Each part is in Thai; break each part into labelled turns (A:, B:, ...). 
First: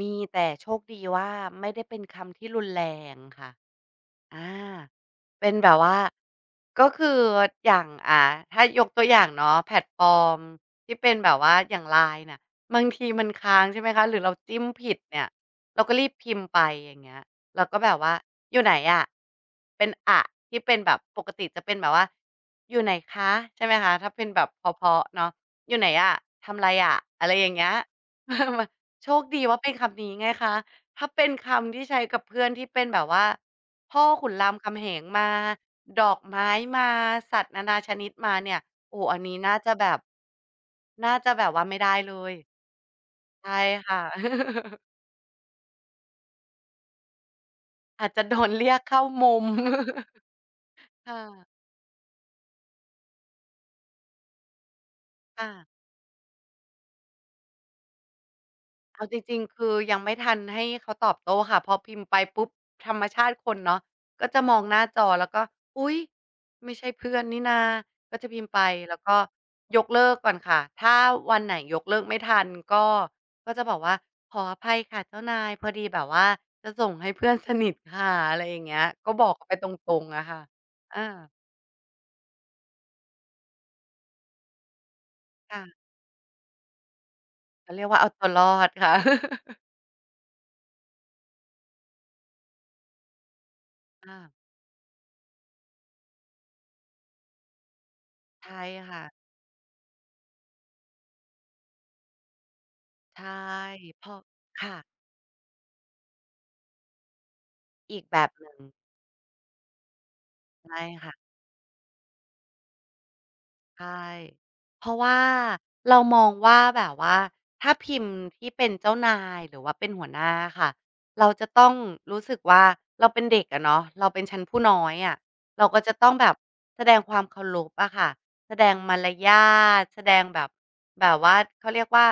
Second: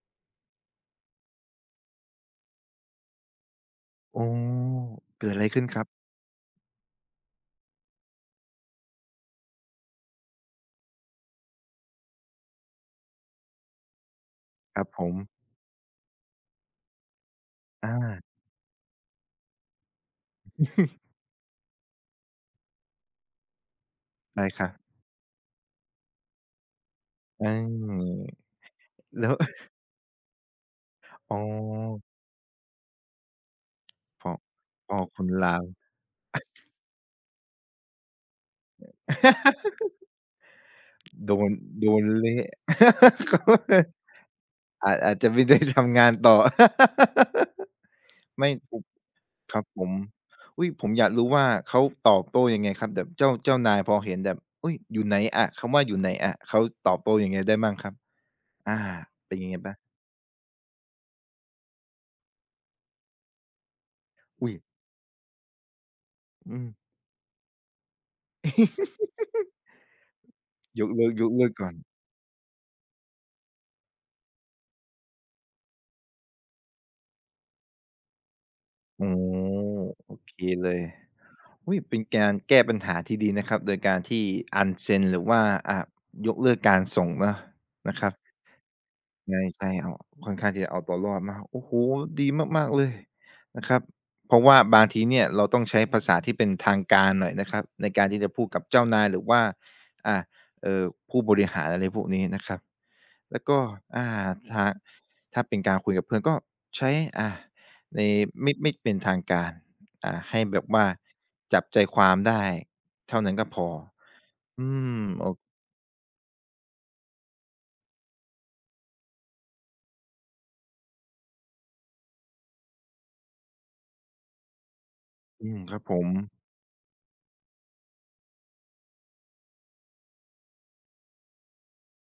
A: มีแต่โชคดีว่าไม่ได้เป็นคำที่รุนแรงค่ะ
B: อ๋อ
A: อา
B: เกิดอะ
A: เ
B: ไ
A: ป
B: ร
A: ็น
B: ขึ้
A: แ
B: น
A: บ
B: ค
A: บ
B: รั
A: ว
B: บ?
A: ่า ก็คืออย่าง อา ถ้ายกตัวอย่างเนาะ แพลตฟอร์มที่เป็นแบบว่าอย่างไลน์น่ะ บางทีมันค้าง ใช่ไหมคะ หรือเราจิ้ม
B: คร
A: ผ
B: ับ
A: ิด
B: ผ
A: เนี่ย
B: ม
A: เราก็รีบพิมพ์ไป อย่างเงี้ย แล้วก็
B: อ
A: แบบว่า
B: า
A: อยู่ไหนอะ เป็นอะ ที่เป็นแบบปกติจะเป็นแบบว่า อยู่ไหนคะ ใช่ไหมคะ ถ้าเป็น
B: ไ
A: แ
B: ด
A: บ
B: ้
A: บ
B: ค
A: เพ
B: รับ
A: ราะ ๆ เนาะ อยู่ไหนอะ ทำไรอะ อะไรอ
B: อ
A: ย
B: า
A: ่างเงี้ย โช
B: แ
A: ค
B: ล้ว
A: ดีว่าเป็นคำนี้ไงคะ ถ้าเป็น
B: อ๋
A: คำที่ใช
B: อ
A: ้กับเพื่อนที่เป็นแบบว่าพ่อข
B: พ
A: ุ
B: อ
A: นรามคำแห
B: พอ
A: ง
B: ค
A: ม
B: น
A: า
B: ลาว
A: ดอกไม้มา สัตว์นานาชนิดมาเนี่ย โอ้ อันนี้น่าจะแบบ น่าจะ
B: โด
A: แบบ
B: น
A: ว่าไม่ไ
B: โด
A: ด้
B: น
A: เล
B: เล
A: ย
B: ะ
A: ใช่ค่ะ
B: อาจ อาจจะ ไม่ได้ทำงานต่อ
A: อาจจะโด
B: ไม่
A: นเรี
B: ค
A: ยกเข้ามุม
B: ครับผม อุ๊ย ผมอย
A: ค
B: าก
A: ่
B: รู้ว่า
A: ะ
B: เขาตอบโต้ยังไงครับ? แบบเจ้า เจ้านายพอเห็นแบบ อุ๊ย อยู่ไหนอ
A: ค
B: ะ
A: ่
B: ค
A: ะ
B: ำว่าอยู่ไหนอะ เขาตอบโต้ยังไงได้บ้างครับ? อา
A: เอาจ
B: เป็
A: ริ
B: น
A: ง
B: ยังไง
A: ๆ ค
B: เป
A: ื
B: ล่
A: อ
B: า?
A: ยังไม่ทันให้เขาตอบโต้ค่ะ พอพิมพ์ไปปุ๊บ ธรรมชาติคนเนาะ ก็จะ
B: อุ๊
A: ม
B: ย
A: องหน้าจอแล้วก็ อุ๊ย
B: อื
A: ไม่
B: ม
A: ใช่เพื่อนนี่นา ก็จะพิมพ์ไป แล้วก็ยกเลิกก่อนค่ะ ถ
B: ย
A: ้
B: ก
A: า
B: เลิก ย
A: ว
B: ก
A: ั
B: เ
A: น
B: ลิ
A: ไห
B: ก
A: น
B: ก่อน
A: ยกเลิกไม่ทันก็ ก็จะบอกว่า "ขออภัยค่ะเจ้านาย พอดีแบบว่าจะส่งให้เพื่อนสนิทค่ะ" อะไรอย่างเงี้ย
B: อ๋อ
A: ก็บอกเขาไปตรง
B: โอ
A: ๆ อะ
B: เ
A: ค
B: ค
A: ่ะ
B: เลย
A: อา
B: อุ๊ย เป็นการแก้ปัญหาที่ดีนะครับ โดยการที่ unsend หรือว่า
A: ค่ะ
B: อา ยกเลิกการส่งเนาะ
A: เขาเรียก
B: น
A: ว
B: ะ
A: ่า
B: ค
A: เอ
B: ร
A: า
B: ับ
A: ตัวรอดค่ะ
B: ใช่ ๆ เอา ค่อนข้างที่จะเอาตัวรอดมาก โอ้โฮ! ดีมาก ๆ เลยนะครับ
A: ค่ะ
B: เพราะว่าบางทีเนี่ยเราต้องใช้ภาษาที่เป็นทางการหน่อยนะครับ ในการที่จะพ
A: ใ
B: ู
A: ช
B: ด
A: ่
B: กับเจ้า
A: ค
B: น
A: ่
B: า
A: ะ
B: ย หรือว่า อา เอ่อ ผู้บริหาร อะไรพวกนี้นะครับ
A: ใช่
B: แล้วก็ อ
A: พ
B: า
A: อ
B: ถ
A: ค
B: ้า
A: ่ะ
B: ถ้าเป็นการคุยกับเพื่อนก็ใช้ อา
A: อ
B: ใ
A: ี
B: น
A: กแบบห
B: ไ
A: น
B: ม
A: ึ
B: ่
A: ่ง
B: ไม่เป็นทางการ อา ให้แบ
A: ใช
B: บ
A: ่
B: ว่า
A: ค่ะ
B: จับใจความได้เท่านั้นก็พอ
A: ใช่
B: อื
A: เพราะ
B: ม
A: ว่า
B: โอ
A: เรามองว่า แบบว่าถ้าพิมพ์ที่เป็นเจ้านาย หรือว่าเป็นหัวหน้าอะค่ะ เราจะต้องรู้สึกว่า เราเป็นเด็กอะเนาะ เราเป็นชั้นผู้น้อยอะ
B: อืม
A: เรา
B: คร
A: ก
B: ั
A: ็
B: บ
A: จ
B: ผ
A: ะต
B: ม
A: ้องแบบแสดงความเคารพอะค่ะ แสดงมารยาท แสดงแบบ แบบว่าเขาเรียกว่า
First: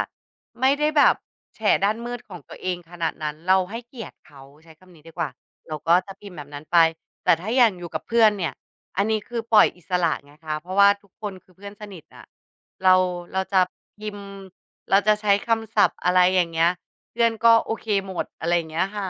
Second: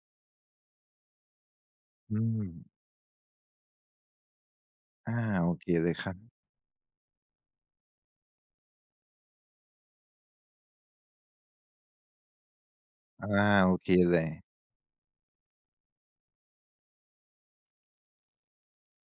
A: ไม่ได้แบบแฉด้านม
B: อ
A: ื
B: ื
A: ดของตัวเ
B: ม
A: องขนาดนั้น เราให้เกียรติเขาใช้คำนี้
B: อ
A: ด
B: ่
A: ี
B: า
A: กว่า
B: โอเค
A: เรา
B: เล
A: ก็
B: ยค
A: จ
B: ร
A: ะ
B: ั
A: พ
B: บ
A: ิมพ์แบบนั้นไป แต่ถ้าอย่างอยู่กับเพื่อนเนี่ย อันนี้คือปล่อยอิสระไงนะคะ เพราะว่าทุกคนคือเพื่อนสนิทอะ เรา
B: อ่า
A: เราจะ
B: โอเค
A: พิ
B: เล
A: มพ์
B: ย
A: เราจะใช้คำศัพท์ อะไรอย่างเงี้ย เพื่อนก็โอเคหมด อะไรอย่างเงี้ยค่ะ